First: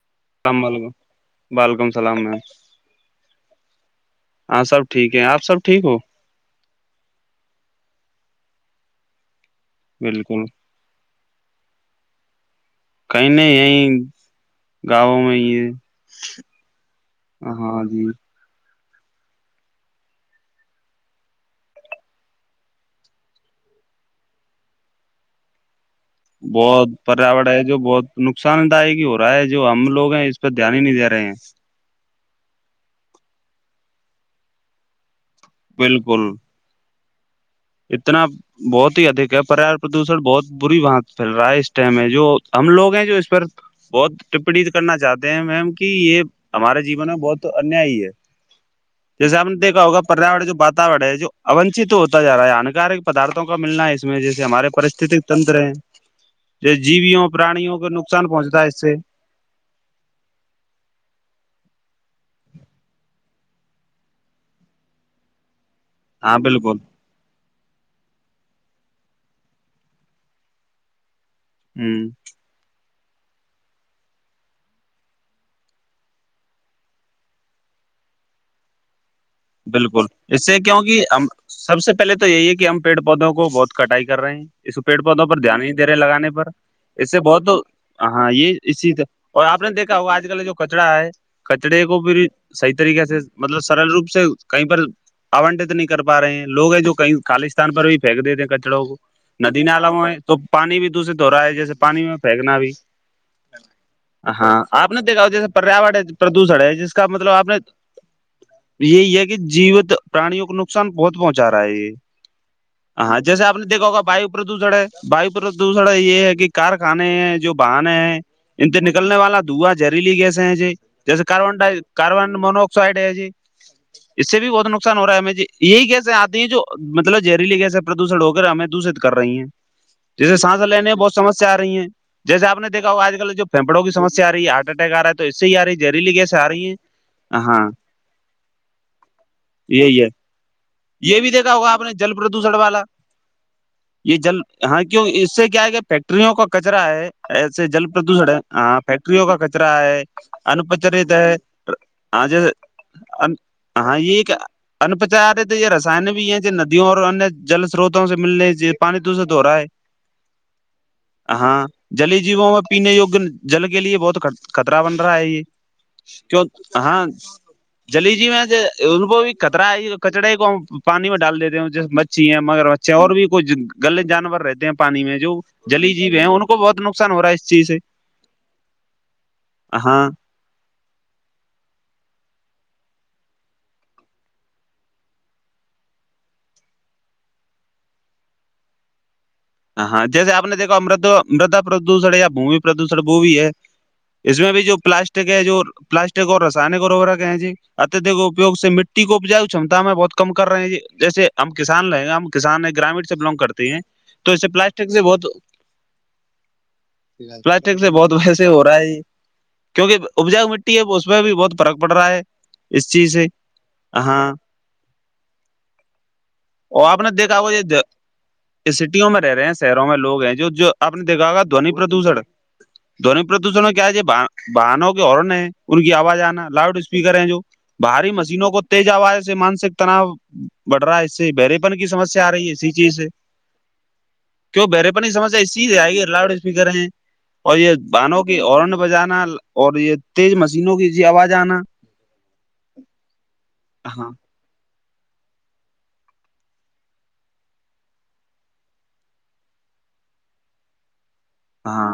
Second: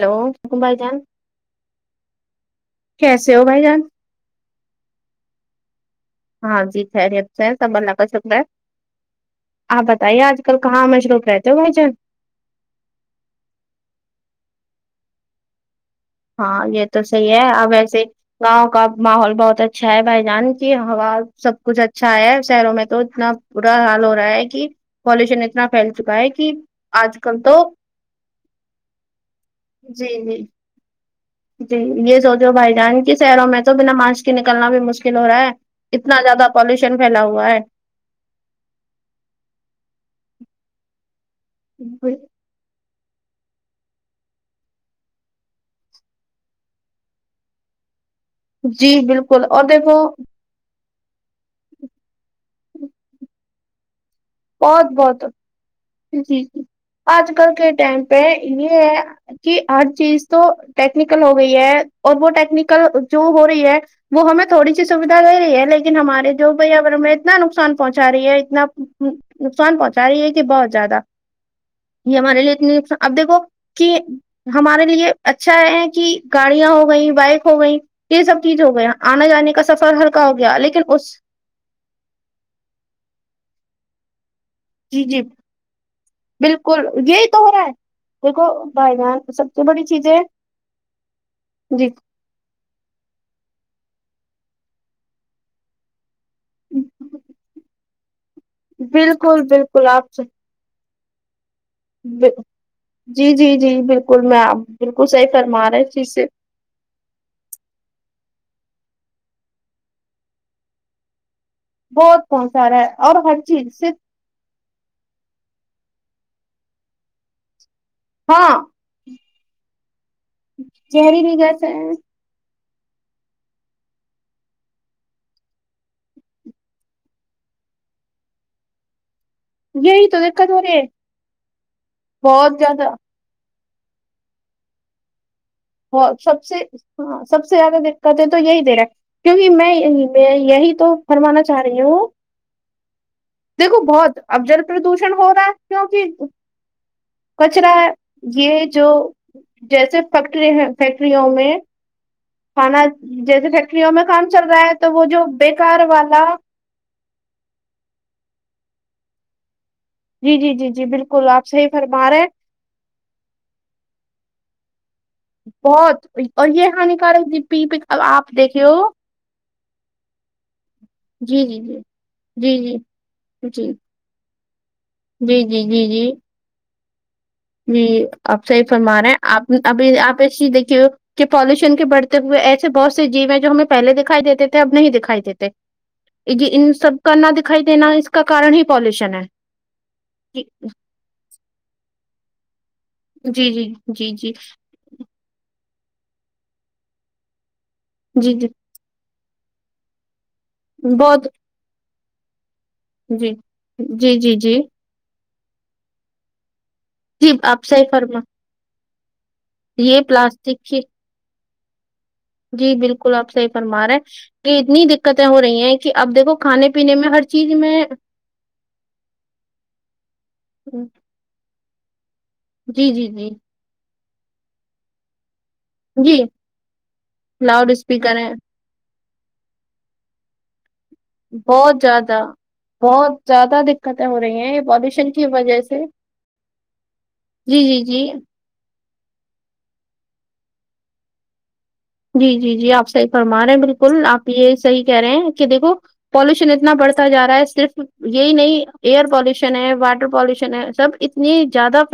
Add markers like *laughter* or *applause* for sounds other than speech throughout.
hello حکم السلام بھائی علیکم جان وعلیکم السلام میم کیسے ہو بھائی جان ہاں سب ٹھیک ہے آپ سب ٹھیک ہو ہاں جی خریت سے سب اللہ کا شکر ہے آپ بتائیے آج بالکل کل *unintelligible* کہیں نہیں یہیں گاؤوں میں ہی ہے ہاں یہ تو صحیح ہے اب ایسے جی گاؤں کا ماحول بہت اچھا ہے بھائی جان کی ہوا سب کچھ اچھا ہے شہروں میں تو اتنا برا حال ہو رہا ہے کہ پالوشن اتنا پھیل چکا ہے کہ بہت آج کل پریاورن تو ہے جو بہت نقصان دائے گی پرائے جو ہم لوگ جی ہیں جی اس پہ دھیان ہی نہیں دے رہے ہیں جی یہ سوچو بھائی جان کی شہروں میں تو بنا ماشک کے نکلنا بھی مشکل ہو رہا ہے اتنا بالکل زیادہ پالوشن پھیلا ہوا ہے اتنا بہت ہی ادھک ہے پریار پردوشن بہت بری باں پھیل رہا ہے اس ٹائم میں جو ہم لوگ ہیں جو اس پر بہت ٹپڑی کرنا چاہتے ہیں میم کہ یہ ہمارے جیون میں بہت انیائی ہے جی جیسے بالکل آپ نے اور دیکھا دیکھو ہوگا پریا وال جو بات رہا ہے جو اوونچ تو ہوتا ج رہا ہے ہانکارک پدارتوں کا ملنا ہے اس میں جس ہمارے بہت پرریست بہت تنتر ہیں جی جی جس جیویوں آج کل کے پرانیوں کو ٹائم پہ نقصان پہنچتا ہے یہ اس سے کہ ہر چیز تو ٹیکنیکل ہو گئی ہے اور وہ ٹیکنیکل جو ہو رہی ہے وہ ہمیں تھوڑی سی سویدھا دے رہی ہے لیکن لیکن ہمارے ہاں جو بالکل پیاورن میں اتنا نقصان پہنچا رہی ہے اتنا نقصان پہنچا رہی ہے تھی بہت زیادہ ہ یہ ہمارے لیے اتنے نقصان اب دیکھو کہ ہمارے لیے اچھا ہے کہ گاڑیاں ہو گئیں بائک ہو گئی یہ سب چیز ہو گیا آنا جانے کا سفر بالکل ہلکا ہو اس گیا سے لیکن کیونکہ اس ہم سب سے پہلے تو یہی ہے کہ ہم پیڑ پودوں کو بہت کٹائی کر رہ ہیں اس کو پیڑ جی جی پودوں پر دھیان نہیںے رہے لگانے پہ بالکل اس سے یہی بہت ہو تو رہا ہے ہاں دیکھو یہ بھائی اسیز جان اور سب آپ سے نے بڑی دیکھا ہوگا چیزیں آج کل جو کچرا ہے جی کچڑے کو پھر صحیح طریقے سے مطلب سرل روپ سے کہیں پر آنٹت نہیں کر پا رہے ہیں لوگ ہیں جو کہیں خالستان پر بھی پھینک دیےتے بالکل ندی بالکل نالوں میں آپ میں سے تو پانی بھی دشت ہو رہا ہے جیسے پانی میں پھینکنا بھی جی جی جی بالکل میں ہاں آپ نے بالکل صحیح دیکھا جیسے فرما رہا پریا اس ہے چیز سے پردوشن ہے جس کا مطلب آپ نے یہی ہے کہ جیوت پرانیوں کو ن نقصان بہت پہنچا رہا ہے یہ بہت بہت سارا ہے اور ہاں ہر جیسے آپ نے چیز دیکھا سے ہوگا وایو پردوشن ہے بھائی پر دوسرا یہ ہے کہ کارخانے ہیں جو باہن ہیں ہاں ان سے نکلنے والا تھا دوا جہریلی گیس ہے جی جیسے زہریلی کاربن گیس ہے ڈ کاربن مونوکسائڈ ہے جی اس سے بھی بہت نقصان ہوا ہے ہمیں جی یہی گیسے آتی ہیں جو مطلب زہریلی گیس پردوشن ہو کر ہمیں د دوشت کر رہی ہیں یہی تو جیسے دقت ہو سانس رہی لینے ہے میں بہت سمسیا آ رہی ہے جیسے بہت آپ نے زیادہ دیکھا ہو آج کل جو پھیپڑوں کی سمسیا آ رہی ہارٹ اٹیک آ رہا تو اس سے آ رہی ہے اور زہریلی گیس سب آ سے رہی ہے ہاں سب سے زیادہ دقت ہے تو یہی دے رہا کیونکہ میں یہی میں یہی تو یہ بھی فرمانا دیکھا چاہ ہوگا رہی آپ نے ہوں جل پردوشن والا دیکھو یہ بہت اب جل ہاں کیوں پردوشن ہو اس رہا سے ہے کیا کہ فیکٹریوں کا کچرا ہے کیوںک ایسے کچرا جل پردوشن ہے یہ ہاں جو فیکٹریوں کا کچرا جیسے ہے فیکٹری انپچرت فیکٹریوں ہے میں ہاں جیسے پھان جیسے فی ہاں یہ ایک انپچار ہے تو یہ رسان والا بھی ہے جو ندیوں اور جل سروتوں سے ملنے چیے پانی تو اس سے تو ہو رہا ہے جی جی جی جی بالکل آپ ہاں صحیح فرما جلی رہے ہیں، جیووں میں پینے وگ جل کے لیے بہت ک خطرہ بن رہا ہے یہ بہت کی اور یہ ہاں ہانیکارک دی پی پک اب جلی آپ جیون دیکھے میں ہو تو ب خترہ کچڑے کو پانی میں ڈال جی جی دیتے ہیں جی جیس مچھیی ہیں مگر جی مچھی اور بھی کچھ جی جی گلے جانور رہتے ہیں پانی میں جو جی جی جی جلی جی جیو ہیں ان کو بہت نقصان ہو رہا ہے اس چیز سے جی آپ صحیح فرما رہے ہیں آپ ابھی ہاں آپ ایسی دیکھیے کہ پالوشن کے بڑھتے ہوئے ایسے بہت سے جیو ہیں جو ہمیں پہلے دکھائی دیتے تھے اب نہیں دکھائی دیتے جی ان سب کا نہ دکھائی دینا اس کارن ہی پالوشن ہے ہاں ہاں جیسے اپ نے دیکھا امرد مردا پردوشن یا بھمی پردوشن وہ بھی ہے جی جی جی جی اس میں بھی جو پلاسٹک پلاسٹک اور رسائنک وغہ ج اتد جی جی اپگ سے ک کو اپجائے کمتا میں بہت کم کر رہے ہیں بہت جیے ہم کسان لیں گے ہم کسان گرامین سے جی بلانگ کرتی ہیں جی تو جی اس سے جی پلاسٹک سے بہت جی آپ پلاسٹک صحیح سے بہت فرما ویسے ہو رہا ہے کیوںکہ یہ اپجاؤ پلاسٹک مٹی کی ہے وہ اس میں بھی بہت فرق پڑ رہا ہے جی اس چیز بالکل سے آپ صحیح پرمار رہے ہیں ہاں کہ اتنی دقتیں ہو رہی ہیں کہ اب دیکھو کھانے اور پینے آپ میں نے ہر دیکھا چیز ہو میں یہ سٹیوں میں رہ رہے ہیں شہروں میں لوگ ہیں جو جو آپ نے دیکھا گا دونی پردوشن جی جی دووننی جی پردوشن کیا بنوں کی ہن ہے ان کی جی آواز آنا لاؤڈ اسپیکر ہیں جو لاؤڈ باہری اسپیکر ہیں مشینوں کو تیز آواز سے مانسک تناؤ بڑھ رہا ہے اس سے بہت بریپن کی زیادہ سسیا آ رہی ہے اسی چیز سے بہت زیادہ دقتیں ہو رہی ہیں یہ کیوں بہرے پن نہیں پالوشن کی سمجھتا وجہ اسی سے آئے گی لاؤڈ اسپیکر ہیں اور جی یہ جی جی بانوں کی ہورن بجانا اور یہ تیز مشینوں کی آواز آنا جی جی جی آپ صحیح فرما رہے ہیں بالکل ہاں آپ یہ صحیح کہہ رہے ہیں کہ دیکھو پالوشن اتنا بڑھتا جا رہا ہے صرف یہی نہیں ایئر پالوشن ہے واٹر پالوشن ہے سب ا ہاں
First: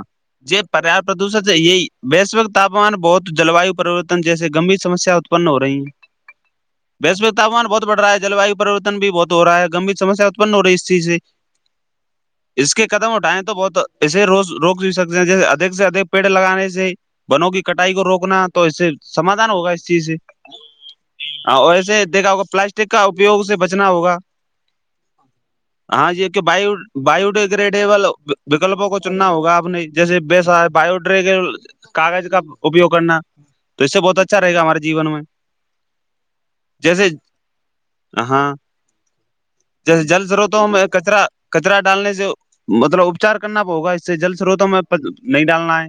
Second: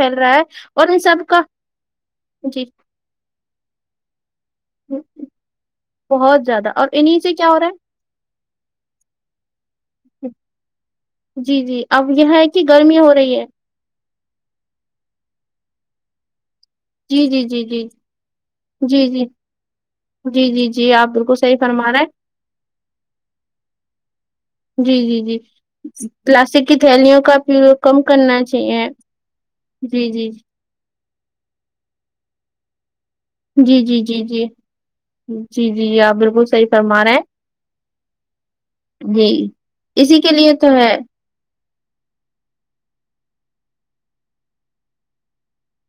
یہ پریا کا پردوشن سے یہی ویشک تاپمان بہت جلوایو پرورت جیس گبر جی سمسیا اتپن ہو رہی ہیں بہت زیادہ اور انہیں سے ویشوک کیا ہو تامان بہت بڑ رہا ہے جلاوورریورتن بھی بہت ہو رہا ہے گب سمس اتپن ہو رہی اس چیز سے جی جی اب یہ ہے کہ گرمی ہو رہی ہے ایے روز روک بھی سکتے ہیں جیسے ادک سے ادک پیڑ لگانے سے جی جی بنوں کی جی جی کٹائی کو روکنا تو اسے جی جی سمادھان ہوگا اس چیز سے جی جی جی آپ بالکل صحیح ہ اور فرما رہے ایسے ہیں دیکھا ہوگا پلاسٹک کا اپیوگ سے بچنا ہوگا جی جی جی ہاں جی کہ ب پلاسٹک کی تھیلیوں کا پریوگ کم بیوڈیگریڈیبل کرنا چاہیے وکلپوں کو چننا ہوگا آپ نے جی جیس جی بس باڈ کاغذ کا اپیوگ کرنا جی تو اس جی سے جی بہت اچھا جی رہے گا ہمارے جیون میں جی جی جی آپ بالکل صحیح فرما جیسے رہے ہیں ہاں جی جیسے اسی جل کے لیے سروتوں تو میں ہے کچرا کچرا ڈالنے سے مطلب اپچار کرنا پگا اس سے جل سروتوں میں نہیں ڈالنا ہے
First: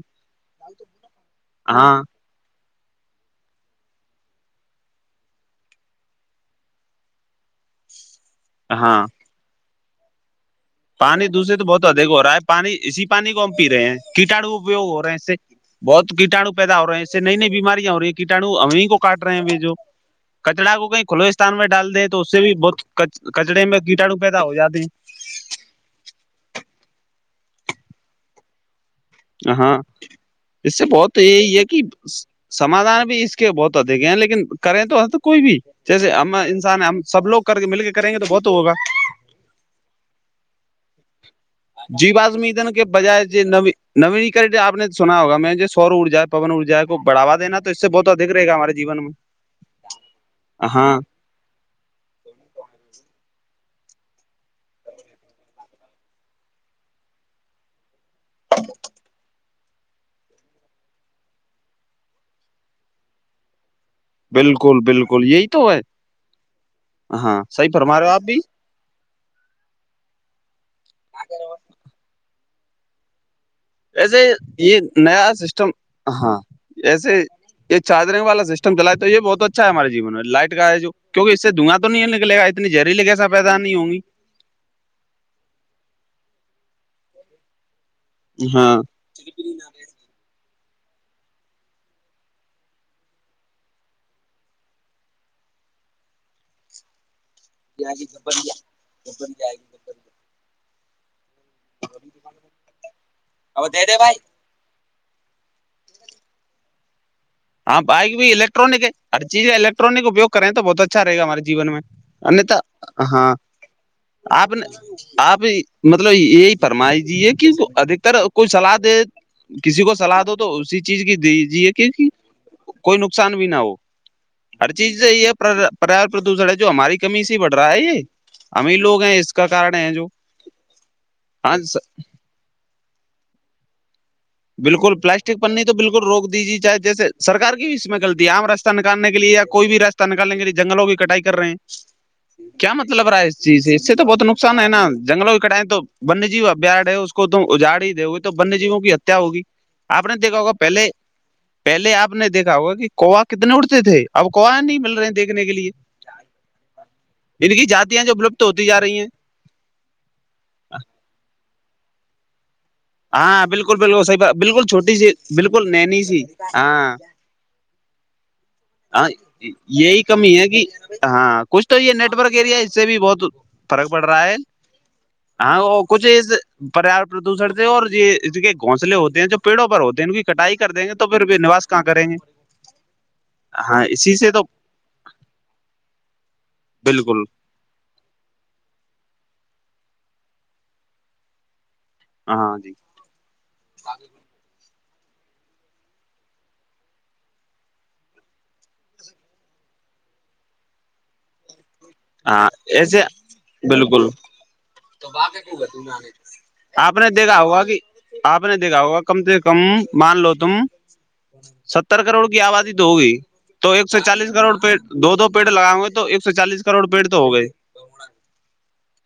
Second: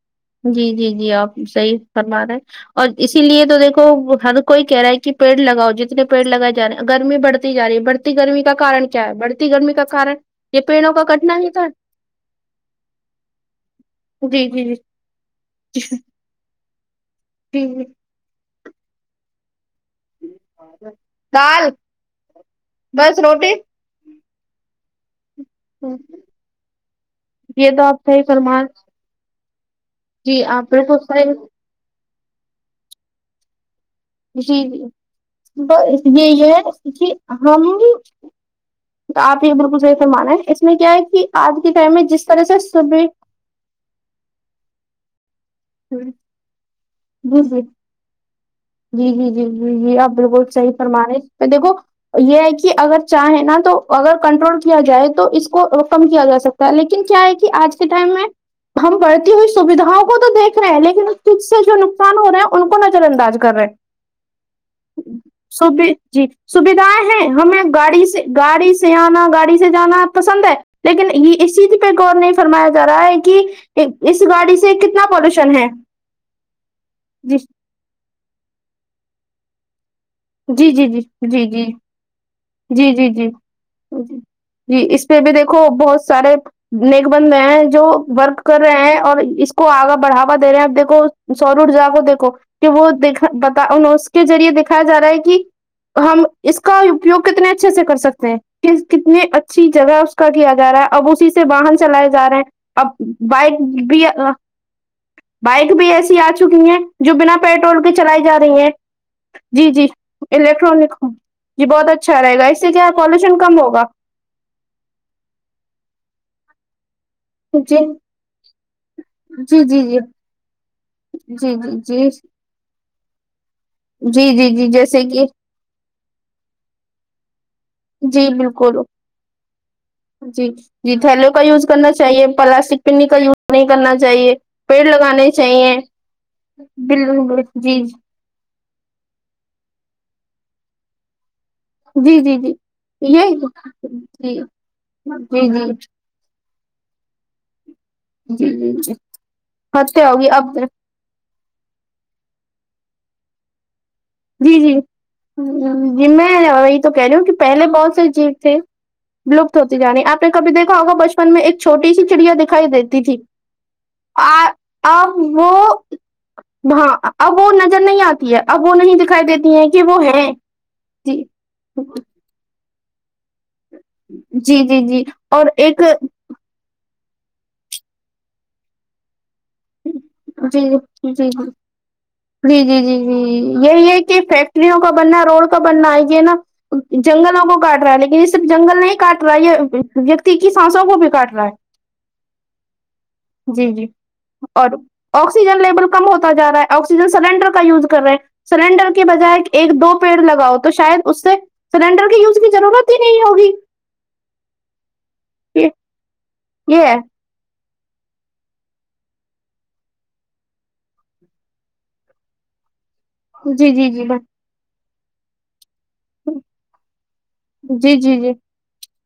جی جی جی آپ صحیح ہاں فرما رہے ہیں اور اسی لیے تو دیکھو ہر کوئی کہہ رہا ہے کہ پیڑ لگاؤ جتنے پیڑ لگائے ج رہے ہیں گرمی بڑھ تی جا رہی ہے بڑھتی گرمی کا کن ہاں کیا ہے بڑتی گرمی کا کارن یہ پیڑوں کا پانی کٹنا ہی دوسرے تو تھا بہت ادھک ہو رہا ہے پانی اسی پانی کو ہم پی رہے ہیں جی کیٹاڑو جی جی اپیوگ ہو رہے ہیں اس سے بہت کٹاو پیدا ہو رہے ہیں اسس سے نئی نئی جی بیماریاں ہو رہی ہیں کٹاو ہمیں کو کاٹ رہے ہیں جو جی کچرا کو کہیں کھلو استان میں دال ڈال دیں تو اس سے بھی بہت بس روٹی کچڑے میں گٹا ڈوبہے تو ہو جای ہ یہ تو آپ کا ہی فرمان ہاں اس سے بالکل بہت صحیح یہ یہ کہ سمادھان بھی اس کے بہت تا دے گئے ہیں لیکن جی جی کریں توے تو کوئی بھی جیسے یہ ہم یہ ہے انسان ہم کہ سب لوگ کر کے مل کے کریں گے تو بہت ہوگا تو آپ یہ بالکل صحی فرمایا اس میں کیا ہے کہ آج کے ٹائم میں جس طرح سے سبھی نوینیکر آپ نے سنا ہوا میں نے سور ارجا پون ارجا کو بڑھاوا جی دینا جی تو اس سے بہت دکھ رہے گا ہماری جی جی جی جی جی آپ بالکل صحی ہاں فرما رہے پر دیکھو یہ ہے کہ اگر چاہے نا تو اگر کنٹرول کیا جائے تو اس کو کم کیا جا سکتا لیکن کیا ہے کہ آج کے ٹائم میں ہم بڑھتی ہوئی سویدھاؤں کو تو دیکھ رہے ہیں لیکن اس سے جو نقصان ہو رہا ہے ان کو نظر انداز کر رہے ہیں بالکل بالکل یہی تو ہے جی سویدھایں ہیں ہاں ہمیں صحیح فرما گاڑی رہے ہو سے آپ بھی گاڑی سے سے آنا گاڑی سے جانا پسند ہے لیکن یہ اس چیز پے غور نہیں فرمایا جا رہا ہے کہ اس ایسے گاڑی سے یہ کتنا نیا پالوشن ہے سسٹم ہاں جیسے جی یہ چادرے والا سسٹم چلا ہے تو یہ بہت اچھا ہے ہمارے جیون میں لائٹ جی ہے جی جو جی کیون کی اس جی سے جی دھوا تو نہیں نکلے گا اتنی جی زہریلی جی گیس جی پیدا نہیں ہوں گی جی جی اس پے بھی دیکھو بہت سارے نیک بندے ہیں جو ورک کر ہاں رہے ہیں اور اس کو آگا بڑھاوا دے رہے ہیں اب دیکھو سور ارجا کو دیکھو کہ وہ دیکھا پتا ہے اس کے ذریعے دیکھا جا رہا ہے کہ ہم اس کا لوگ کتنے اچھے سے کر سکتے ہیں کہ کتنی اچھی جگہ اس کا لیا جا رہا ہے اب اسی سے واہن چلائے جا رہے ہیں اب بائک بھی بائک بھی ایسی آ چکی ہیں جو بنا ہاں پیٹرول کے بائک چلائی بھی جا رہی ہیں الیکٹرانک ہے ہر چیز کا جی جی الیکٹرانک اپیوگ کریں تو بہت الیکٹرانک اچھا رہے گا ہمارے جی جیون میں بہت اچھا رہے گا انیہتا اس سے کیا ہاں پالیوشن کم ہوگا آپ نے آپ مطلب یہی فرمائی جی کہ جی ادھکتر کوئی صلاح دے جی جی کسی کو جی صلاح دو تو اسی چیز کی جی دیجیے کی جی جی کوئی نقصان بھی نہ ہو جی جی جی ہر چیز جیسے سے کہ یہ ہے پر پردوشن ہے جو ہماری کمی سے بڑھ رہا ہے یہ جی ہمیں بالکل لوگ ہیں اس کا کارن ہے جو جی جی تھیلوں کا ہاں یوز کرنا چاہیے پلاسٹک پنی کا یوز نہیں کرنا چاہیے پیڑ بالکل لگانے پلاسٹک پنی تو چاہیے بالکل روک دیی جائے جیسے بل سرکار کی بھی جی اس میں غلط دیام راستہ نکالنے کے لیے یا کوئی بھی راستہ نکالنے کے لیے جنگلوں کی کٹائی کر رہے ہیں جی جی جی کیا مطلب رہا ہے یہ اس جی چیز سے اس سے تو بہت جی نقصان ہے نا جنگلوں کی جی کٹائیں تو ونیہ جیو ابھیار ہے کو تم اجاڑ ہی دے ہوی تو جی ونیہ جی جیوں کی جی ہتیا ہوگی آپ ہتیا نے ہوگی دیکھا ہوگا اب پہلے پہلے آپ نے دیکھا ہوگا کہ کووا کتنے اگتے تھے اب جی کوا جی نہیں مل رہے ہیں دیکھنے کے لیے جی میں وہی تو وہی کہہ رہی ہوں کہ ان کی پہلے بہت سے جاتیاں جو جیو ولپت تھے ہوتی جا رہی ہیں ویلپت ہوتی جا رہی ہے آ نے کبھی دیکھا ہوگا بچپن میں ایک چھوٹی سی چڑیا دکھائی دیتی تھی ہاں بالکل بالکل صیح آ بالکل چھوٹی سی اب بالکل وہ ننھی سی ہاں ہاں اب وہ نظر نہیں آتی ہے اب وہ نہیں ہاں دکھائی دے یہی کمی ہے کہ ہاں کچھ تو یہ نیٹ ورک ایریا اس سے بھی بہت فرق پڑ رہا ہے جی جی جی اور ہاں ایک وہ کچھ پریاپت پردوشن سے اور یہ اس کے گھونسلے ہوتے ہیں جو پیڑوں پر ہوتے ہیں ان کی کٹائی جی کر جی دیں گے تو پھر نواس کہاں کریں گے جی جی جی جی جی ہاں یہی ہے اسی کہ سے تو فیکٹریوں کا بننا ہے روڈ کا بننا ہے یہ نا بالکل جنگلوں کو کاٹ رہا ہے لیکن اس صرف جنگل نہیں کاٹ رہا یہ ویکتی کی سانسوں کو بھی کاٹ رہا ہے ہاں جی جی جی اور آکسیجن لیول کم ہوتا جا رہا ہے آکسیجن سلینڈر کا یوز کر رہے ہیں سلینڈر کے بجائے ایک دو پیڑ لگاؤ تو شاید اس سے سلینڈر کے یوز ہاں کی ضرورت ہی ایسے نہیں ہوگی بالکل یہ یہ آپ نے ہے دیکھا ہوگا کہ آپ نے دیکھا ہوگا کم سے کم مان لو تم ستر کروڑ کی آبادی تو ہوگی تو جی ایک جی سو چالیس جی کروڑ پ دو دو پیڑ لگائ ہو گے تو ایک سو چالیس کروڑ پیڑ تو ہو گئے جی جی جی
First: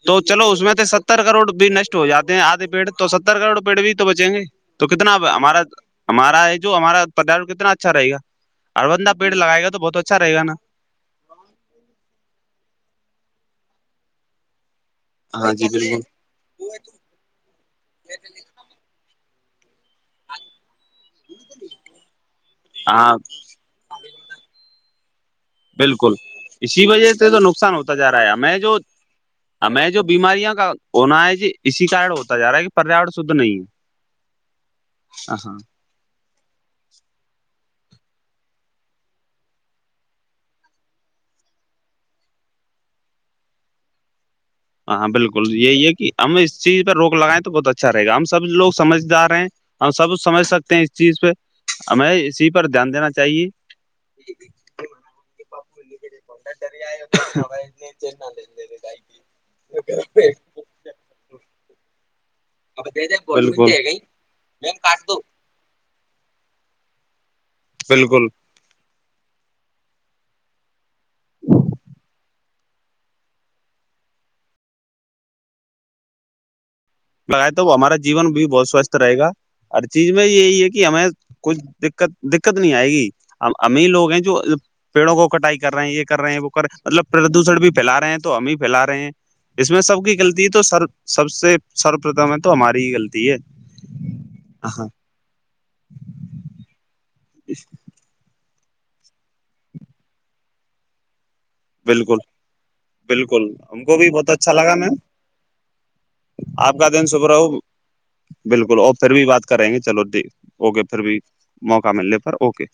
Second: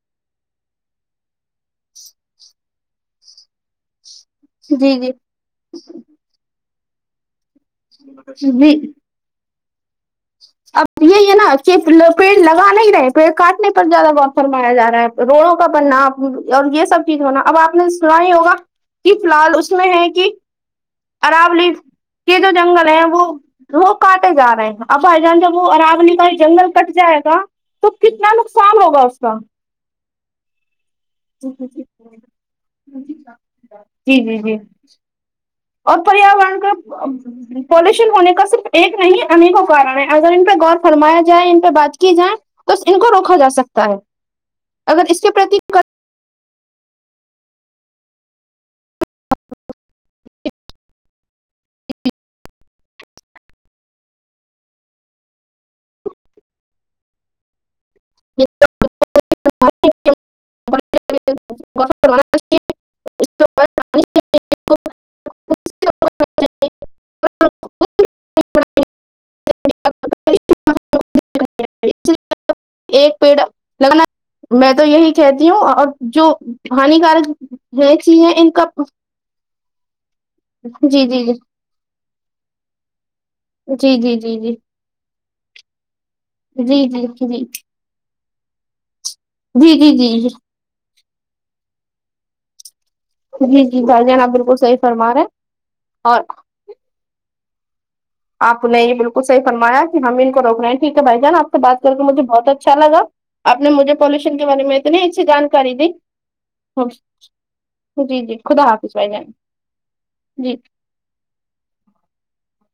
تو چلو اس میں سے ستر کروڑ بھی نشٹ ہو جاتے ہیں آدے پیڑ تو ستر کروڑ پیڑ بھی تو بچیں گے تو جی کتنا ہمارا ہمارا یہ جو ہمارا پر کتنا اچھا رہے گا جی جی اربندہ پیٹ لگائے گا تو بہت اچھا رہے گا نا اب یہی ہے نا کہ پیڑ لگانا ہی رہے پیڑ کاٹنے پر زیادہ و فرمایا جا رہا ہے روڑوں کا بننا اور یہ سب چیز ہونا اب آپ نے سنا ہی ہوگا ج فی الحال اس میں ہے کہ اراولی یہ جو جنگل ہیں ہاں وہ وہ کاٹے جا رہے ہیں اب بھائی جان ج بالکل اراولی کا جنگل اسی کٹ وجہ جائے سے تو گا نقصان تو ہوتا جا رہا ہے کتنا ہمیں جو نقصان ہوگا اس کا ہمیں جو بیماریاں کا ہونا ہے ج اسی کار ہوتا جا رہا ہے کہ پریاور شدھ نہیں ہے جی جی جی ا ہاں اور پریاوارن کا پالوشن ہونے کا صرف ایک نہیں انیکوں کارن ہے اگر ان پہ غور فرمایا جائے ان پہ بات کی جائے تو ان کو روکا جا سکتا ہے ہاں اگر ہاں اس کے بالکل پرتی یہی ہے کہ ہم اس چیز پہ روک لگائیں تو بہت اچھا رہے گا ہم سب لوگ سمجھدار ہیں ہم سب سمجھ سکتے ہیں اس چیز پہ ہمیں اسی پر دھیان دینا چاہیے *inaudible* پاپوے پڈ ڈری آ ب *inaudible* *inaudible* اب دے د ے ب گ مم کاس دو بالکل ایک پیڑ لگانا میں تو یہی کہتی ہوں اور جو ہانی کار لگائے تو وہ ہمارا جیون بھی بہت سوستھ رہے گا ہر چیز میں یہی ہے کہ جی ہمیں جی جی کچھ دقت دقت نہیں آئے گی امیر جی لوگ جی ہیں جی جو جی پیڑوں کو کٹائی کر رہے ہیں یہ کر رہے ہیں وہ کر رہے جی جی جی مطلب جی پردوشن بھی پھیلا رہے ہیں تو ہم ہی پھیلا رہے ہیں اس میں جی سب کی جی غلطی تو سر سب سے سروپتھم ہے تو ہماری ہی غلط جی جی بھائی جان آپ بالکل صحیح فرما رہے اور اس آپ نے یہ بالکل صحی فرمایا کہ ہم ان کو روک رہے ہیں ٹھیک ہے بھائی جان آپ سے بات کر کے بالکل مجھے بہت اچھا لگا بالکل آپ نے ہم مجھے کو بھی بہت پالوشن کے اچھا بارے لگا میں میم اتنی اچھی جانکاری دی آپ کا دن سب رہو جی جی خدا بالکل اور حافظ پھر بھائی بھی جان بات کریں گے چلو ٹھیک جی اوکے پھر بھی موقع مل پر اوکے